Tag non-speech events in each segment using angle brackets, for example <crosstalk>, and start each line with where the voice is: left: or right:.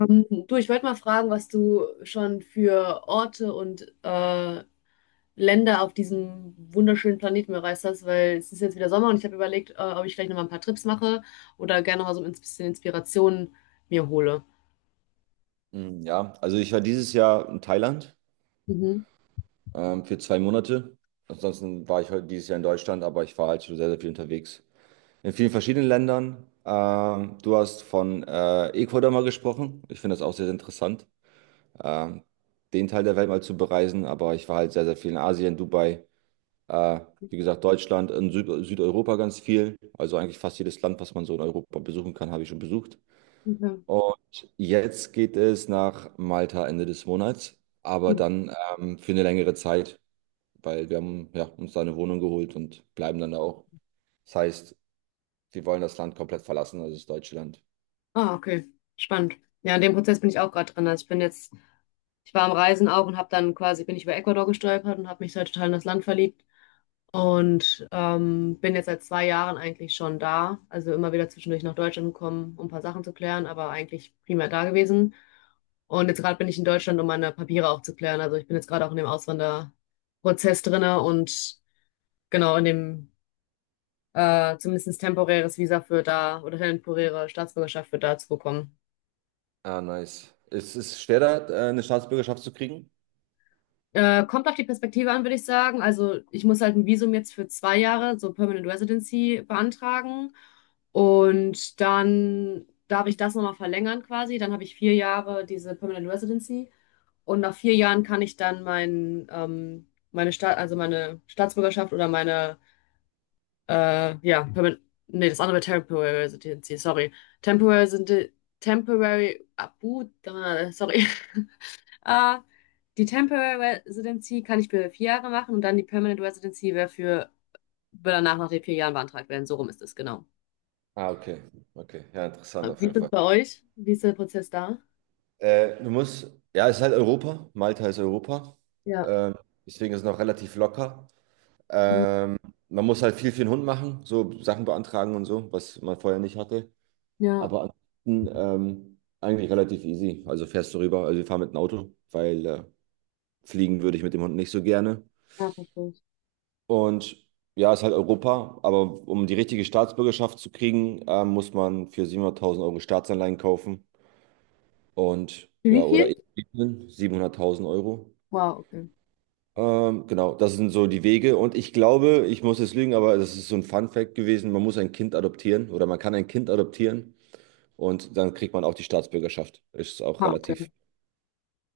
left: Du, ich wollte mal fragen, was du schon für Orte und Länder auf diesem wunderschönen Planeten bereist hast, weil es ist jetzt wieder Sommer und ich habe überlegt, ob ich vielleicht nochmal ein paar Trips mache oder gerne mal so ein bisschen Inspiration mir hole.
right: Ja, also ich war dieses Jahr in Thailand
left: Mhm.
right: für 2 Monate. Ansonsten war ich heute dieses Jahr in Deutschland, aber ich war halt schon sehr, sehr viel unterwegs. In vielen verschiedenen Ländern. Du hast von Ecuador mal gesprochen. Ich finde das auch sehr, sehr interessant, ähm, den Teil der Welt mal zu bereisen. Aber ich war halt sehr, sehr viel in Asien, Dubai, äh, wie gesagt, Deutschland, in Süd Südeuropa ganz viel. Also eigentlich fast jedes Land, was man so in Europa besuchen kann, habe ich schon besucht.
left: Ja.
right: Und jetzt geht es nach Malta Ende des Monats, aber dann für eine längere Zeit, weil wir haben ja, uns da eine Wohnung geholt und bleiben dann da auch. Das heißt, wir wollen das Land komplett verlassen, also das deutsche Land.
left: Ah, okay. Spannend. Ja, in dem Prozess bin ich auch gerade drin. Also ich bin jetzt ich war am Reisen auch und habe dann quasi, bin ich über Ecuador gestolpert und habe mich halt total in das Land verliebt und bin jetzt seit 2 Jahren eigentlich schon da. Also immer wieder zwischendurch nach Deutschland gekommen, um ein paar Sachen zu klären, aber eigentlich primär da gewesen. Und jetzt gerade bin ich in Deutschland, um meine Papiere auch zu klären. Also ich bin jetzt gerade auch in dem Auswanderprozess drinne und genau in dem zumindest temporäres Visa für da oder temporäre Staatsbürgerschaft für da zu bekommen.
right: Ah, nice. Ist es schwer, da eine Staatsbürgerschaft zu kriegen?
left: Kommt auf die Perspektive an, würde ich sagen. Also ich muss halt ein Visum jetzt für 2 Jahre, so Permanent Residency, beantragen. Und dann darf ich das nochmal verlängern quasi. Dann habe ich 4 Jahre diese Permanent Residency. Und nach 4 Jahren kann ich dann mein, meine Staat, also meine Staatsbürgerschaft oder meine, ja, Permanent, nee, das andere wäre Temporary Residency, sorry. Temporary, Residen- Temporary, abu, sorry. <laughs> Ah, die Temporary Residency kann ich für 4 Jahre machen und dann die Permanent Residency wäre für, würde danach nach den 4 Jahren beantragt werden. So rum ist es, genau.
right: Ah, okay. Okay. Ja, interessant auf
left: Wie
right: jeden
left: ist es
right: Fall.
left: bei euch? Wie ist der Prozess da?
right: Du musst, ja, es ist halt Europa. Malta ist Europa.
left: Ja.
right: Ähm, Deswegen ist es noch relativ locker.
left: Mhm.
right: Ähm, Man muss halt viel für den Hund machen, so Sachen beantragen und so, was man vorher nicht hatte.
left: Ja,
right: Aber ansonsten eigentlich relativ easy. Also fährst du rüber, also wir fahren mit dem Auto, weil fliegen würde ich mit dem Hund nicht so gerne.
left: ja, verstehe ich.
right: Und ja, ist halt Europa, aber um die richtige Staatsbürgerschaft zu kriegen, muss man für 700.000 Euro Staatsanleihen kaufen und
left: Für wie
right: ja, oder
left: viel?
right: eben 700.000 Euro.
left: Wow, okay.
right: Genau, das sind so die Wege und ich glaube, ich muss jetzt lügen, aber das ist so ein Fun Fact gewesen, man muss ein Kind adoptieren oder man kann ein Kind adoptieren und dann kriegt man auch die Staatsbürgerschaft. Ist auch
left: Ah, okay.
right: relativ.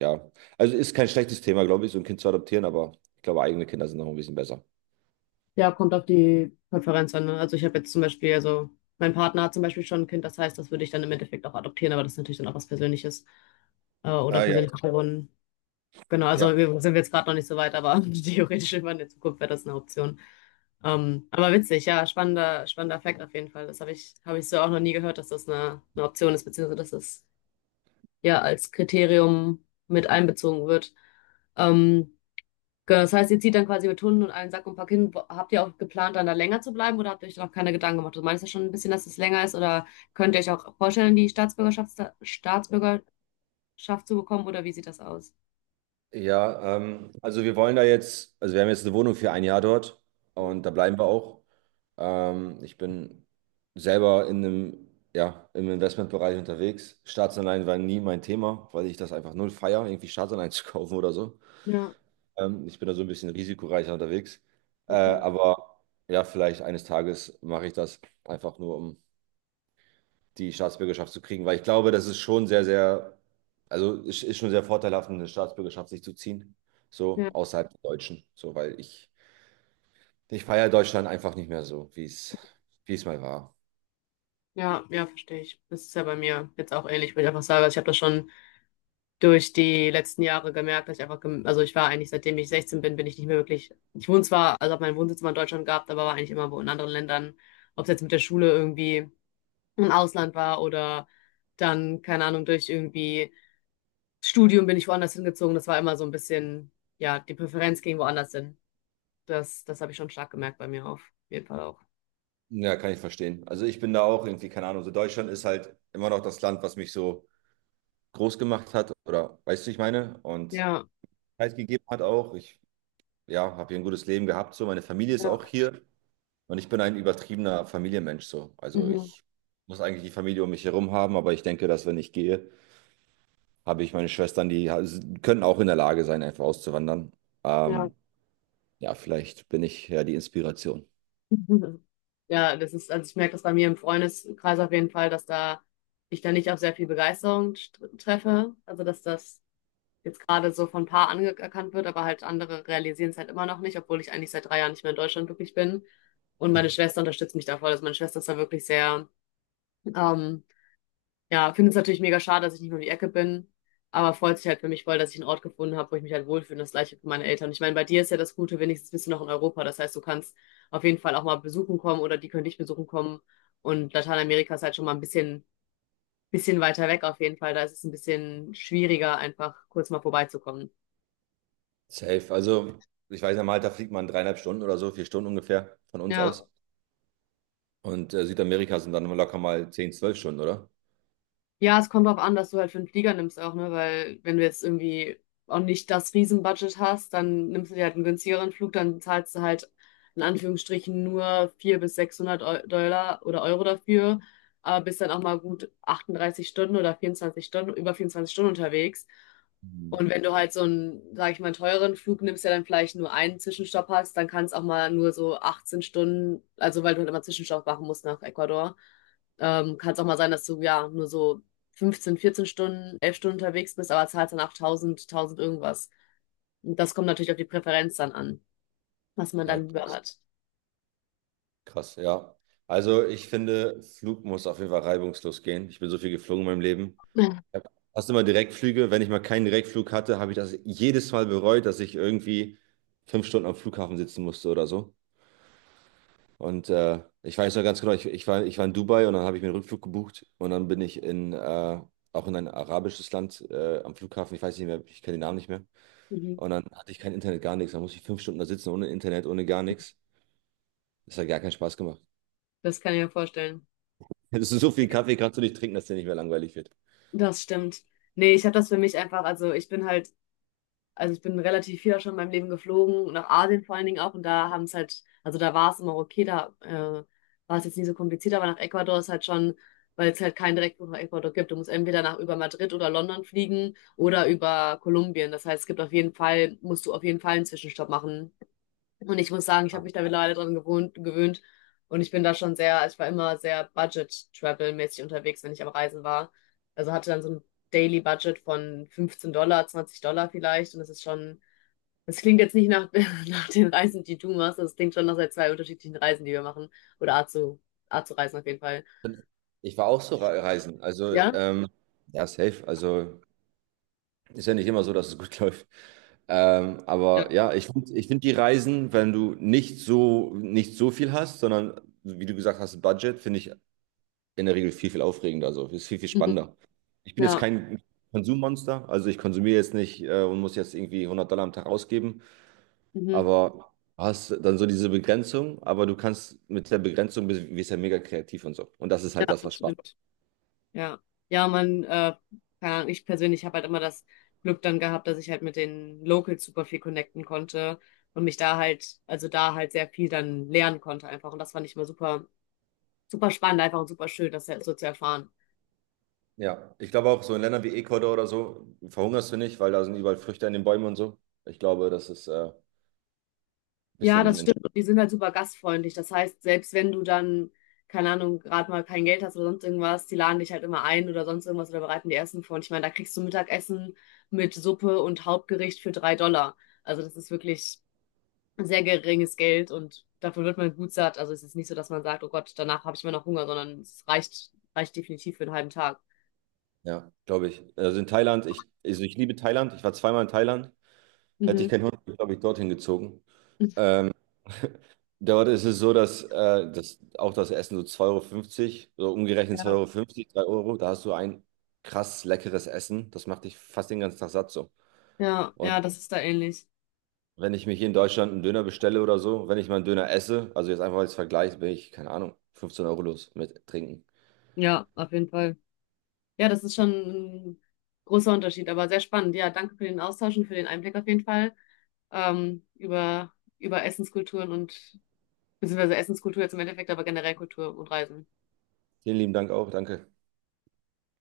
right: Ja, also ist kein schlechtes Thema, glaube ich, so ein Kind zu adoptieren, aber ich glaube, eigene Kinder sind noch ein bisschen besser.
left: Ja, kommt auf die Konferenz an, ne? Also ich habe jetzt zum Beispiel, also mein Partner hat zum Beispiel schon ein Kind, das heißt, das würde ich dann im Endeffekt auch adoptieren, aber das ist natürlich dann auch was Persönliches oder
right: Ah, ja.
left: persönliches. Genau, also
right: Ja,
left: wir sind jetzt gerade noch nicht so weit, aber <laughs> theoretisch irgendwann in der Zukunft wäre das eine Option. Aber witzig, ja, spannender Fact auf jeden Fall. Das habe habe ich so auch noch nie gehört, dass das eine Option ist, beziehungsweise dass das ja als Kriterium mit einbezogen wird. Ähm, genau, das heißt, ihr zieht dann quasi mit Hunden und einem Sack und Pack hin. Wo- Habt ihr auch geplant, dann da länger zu bleiben oder habt ihr euch da noch keine Gedanken gemacht? Du meinst ja schon ein bisschen, dass es länger ist oder könnt ihr euch auch vorstellen, die Staatsbürgerschaft zu bekommen oder wie sieht das aus?
right: ja, also wir wollen da jetzt, also wir haben jetzt eine Wohnung für 1 Jahr dort und da bleiben wir auch. Ich bin selber in einem, ja, im Investmentbereich unterwegs. Staatsanleihen war nie mein Thema, weil ich das einfach null feiere, irgendwie Staatsanleihen <laughs> zu kaufen oder so.
left: Ja,
right: Ich bin da so ein bisschen risikoreicher unterwegs.
left: okay.
right: Aber ja, vielleicht eines Tages mache ich das einfach nur, um die Staatsbürgerschaft zu kriegen, weil ich glaube, das ist schon sehr, sehr, also es ist schon sehr vorteilhaft, eine Staatsbürgerschaft sich zu ziehen, so
left: Ja.
right: außerhalb der Deutschen, so, weil ich feiere Deutschland einfach nicht mehr so, wie es mal war.
left: Ja, ja, verstehe ich. Das ist ja bei mir jetzt auch ähnlich, würde ich einfach sagen. Also ich habe das schon durch die letzten Jahre gemerkt, dass ich einfach, gem- also ich war eigentlich, seitdem ich 16 bin, bin ich nicht mehr wirklich, ich wohne zwar, also habe meinen Wohnsitz immer in Deutschland gehabt, aber war eigentlich immer wo in anderen Ländern, ob es jetzt mit der Schule irgendwie im Ausland war oder dann, keine Ahnung, durch irgendwie Studium bin ich woanders hingezogen. Das war immer so ein bisschen, ja, die Präferenz ging woanders hin. Das habe ich schon stark gemerkt bei mir auf jeden Fall auch.
right: Ja, kann ich verstehen. Also ich bin da auch irgendwie, keine Ahnung, so Deutschland ist halt immer noch das Land, was mich so groß gemacht hat oder, weißt du, ich meine, und
left: Ja,
right: Zeit gegeben hat auch. Ich, ja, habe hier ein gutes Leben gehabt, so, meine Familie ist
left: ja,
right: auch hier. Und ich bin ein übertriebener Familienmensch so. Also
left: mhm,
right: ich muss eigentlich die Familie um mich herum haben, aber ich denke, dass wenn ich gehe, habe ich meine Schwestern, können auch in der Lage sein, einfach auszuwandern.
left: ja.
right: Ähm, ja, vielleicht bin ich ja die Inspiration.
left: Mhm. Ja, das ist, also ich merke das bei mir im Freundeskreis auf jeden Fall, dass da ich da nicht auf sehr viel Begeisterung st- treffe. Also dass das jetzt gerade so von ein paar anerkannt wird, aber halt andere realisieren es halt immer noch nicht, obwohl ich eigentlich seit 3 Jahren nicht mehr in Deutschland wirklich bin. Und meine Schwester unterstützt mich da voll. Also meine Schwester ist da wirklich sehr ähm, ja, finde es natürlich mega schade, dass ich nicht mehr um die Ecke bin, aber freut sich halt für mich voll, dass ich einen Ort gefunden habe, wo ich mich halt wohlfühle und das gleiche für meine Eltern. Ich meine, bei dir ist ja das Gute, wenigstens bist du noch in Europa. Das heißt, du kannst auf jeden Fall auch mal besuchen kommen oder die können dich besuchen kommen. Und Lateinamerika ist halt schon mal ein bisschen weiter weg auf jeden Fall. Da ist es ein bisschen schwieriger, einfach kurz mal vorbeizukommen.
right: Safe. Also ich weiß, ja, Malta fliegt man 3,5 Stunden oder so, 4 Stunden ungefähr von uns
left: Ja.
right: aus. Und Südamerika sind dann locker mal 10, 12 Stunden, oder?
left: Ja, es kommt drauf an, dass du halt für einen Flieger nimmst auch, ne? Weil wenn du jetzt irgendwie auch nicht das Riesenbudget hast, dann nimmst du dir halt einen günstigeren Flug, dann zahlst du halt in Eu- Anführungsstrichen nur 400 bis 600 Eu- Dollar oder Euro dafür, aber bist dann auch mal gut 38 Stunden oder 24 Stunden, über 24 Stunden unterwegs.
right: Mhm.
left: Und wenn du halt so einen, sag ich mal, teuren Flug nimmst, der dann vielleicht nur einen Zwischenstopp hast, dann kann es auch mal nur so 18 Stunden, also weil du halt immer Zwischenstopp machen musst nach Ecuador. Kann es auch mal sein, dass du ja nur so 15, 14 Stunden, 11 Stunden unterwegs bist, aber zahlst dann auch 1000, 1000 irgendwas. Und das kommt natürlich auf die Präferenz dann an, was man
right: Ah,
left: dann lieber
right: krass.
left: hat.
right: Krass, ja. Also ich finde, Flug muss auf jeden Fall reibungslos gehen. Ich bin so viel geflogen in meinem Leben.
left: <laughs>
right: Ja. Hast du mal Direktflüge? Wenn ich mal keinen Direktflug hatte, habe ich das jedes Mal bereut, dass ich irgendwie 5 Stunden am Flughafen sitzen musste oder so. Und ich weiß noch ganz genau, ich, ich war in Dubai und dann habe ich mir einen Rückflug gebucht und dann bin ich in, auch in ein arabisches Land am Flughafen, ich weiß nicht mehr, ich kenne den Namen nicht mehr.
left: Mhm.
right: Und dann hatte ich kein Internet, gar nichts. Dann musste ich 5 Stunden da sitzen ohne Internet, ohne gar nichts. Das hat gar keinen Spaß gemacht. <laughs>
left: Das kann ich mir vorstellen.
right: Das ist so viel Kaffee kannst du nicht trinken, dass dir nicht mehr langweilig wird.
left: Das stimmt. Nee, ich habe das für mich einfach, also ich bin halt. Also ich bin relativ viel auch schon in meinem Leben geflogen, nach Asien vor allen Dingen auch. Und da haben es halt, also da war es immer okay, da war es jetzt nie so kompliziert, aber nach Ecuador ist halt schon, weil es halt keinen Direktflug nach Ecuador gibt. Du musst entweder nach über Madrid oder London fliegen oder über Kolumbien. Das heißt, es gibt auf jeden Fall, musst du auf jeden Fall einen Zwischenstopp machen. Und ich muss sagen, ich habe mich da mittlerweile gewöhnt. Und ich bin da schon sehr, also ich war immer sehr Budget-Travel-mäßig unterwegs, wenn ich am Reisen war. Also hatte dann so ein Daily Budget von 15$, 20$ vielleicht. Und das ist schon, das klingt jetzt nicht nach, <laughs> nach den Reisen, die du machst. Das klingt schon nach sehr zwei unterschiedlichen Reisen, die wir machen. Oder Art zu reisen auf jeden Fall.
right: Ich war auch so reisen.
left: Ja?
right: Also, ja, safe. Also. Ist ja nicht immer so, dass es gut <laughs> läuft.
left: Ja.
right: Aber ja, ich find die Reisen, wenn du nicht so, nicht so viel hast, sondern wie du gesagt hast, Budget, finde ich in der Regel viel, viel aufregender. Also ist viel, viel
left: Mhm.
right: spannender. Ich bin jetzt
left: Ja.
right: kein Konsummonster, also ich konsumiere jetzt nicht und muss jetzt irgendwie 100 Dollar am Tag ausgeben,
left: Mhm.
right: aber hast dann so diese Begrenzung, aber du kannst mit der Begrenzung bist ja mega kreativ und so. Und das ist
left: Ja,
right: halt das, was
left: das
right: Spaß.
left: stimmt. Ja, ja, man, keine Ahnung, ich persönlich habe halt immer das Glück dann gehabt, dass ich halt mit den Locals super viel connecten konnte und mich da halt, also da halt sehr viel dann lernen konnte einfach. Und das fand ich immer super spannend einfach und super schön, das so zu erfahren.
right: Ja, ich glaube auch so in Ländern wie Ecuador oder so verhungerst du nicht, weil da sind überall Früchte in den Bäumen und so. Ich glaube, das ist ein
left: Ja,
right: bisschen,
left: das
right: in,
left: stimmt. Und die sind halt super gastfreundlich. Das heißt, selbst wenn du dann, keine Ahnung, gerade mal kein Geld hast oder sonst irgendwas, die laden dich halt immer ein oder sonst irgendwas oder bereiten dir Essen vor. Und ich meine, da kriegst du Mittagessen mit Suppe und Hauptgericht für 3$. Also das ist wirklich sehr geringes Geld und davon wird man gut satt. Also es ist nicht so, dass man sagt, oh Gott, danach habe ich immer noch Hunger, sondern es reicht definitiv für einen halben Tag.
right: ja, glaube ich. Also in Thailand, ich, also ich liebe Thailand. Ich war zweimal in Thailand. Hätte ich
left: Mhm.
right: keinen Hund, glaube ich, dorthin gezogen. Dort ist es so, dass, das, auch das Essen so 2,50 € so umgerechnet zwei
left: Ja,
right: Euro, fünfzig, drei Euro, da hast du ein krass leckeres Essen. Das macht dich fast den ganzen Tag satt so.
left: ja,
right: Und
left: ja, das ist da ähnlich.
right: wenn ich mich hier in Deutschland einen Döner bestelle oder so, wenn ich mal einen Döner esse, also jetzt einfach als Vergleich, bin ich, keine Ahnung, 15 € los mit Trinken.
left: Ja, auf jeden Fall. Ja, das ist schon ein großer Unterschied, aber sehr spannend. Ja, danke für den Austausch und für den Einblick auf jeden Fall über, über Essenskulturen und beziehungsweise Essenskultur jetzt im Endeffekt, aber generell Kultur und Reisen.
right: Vielen lieben Dank auch, danke.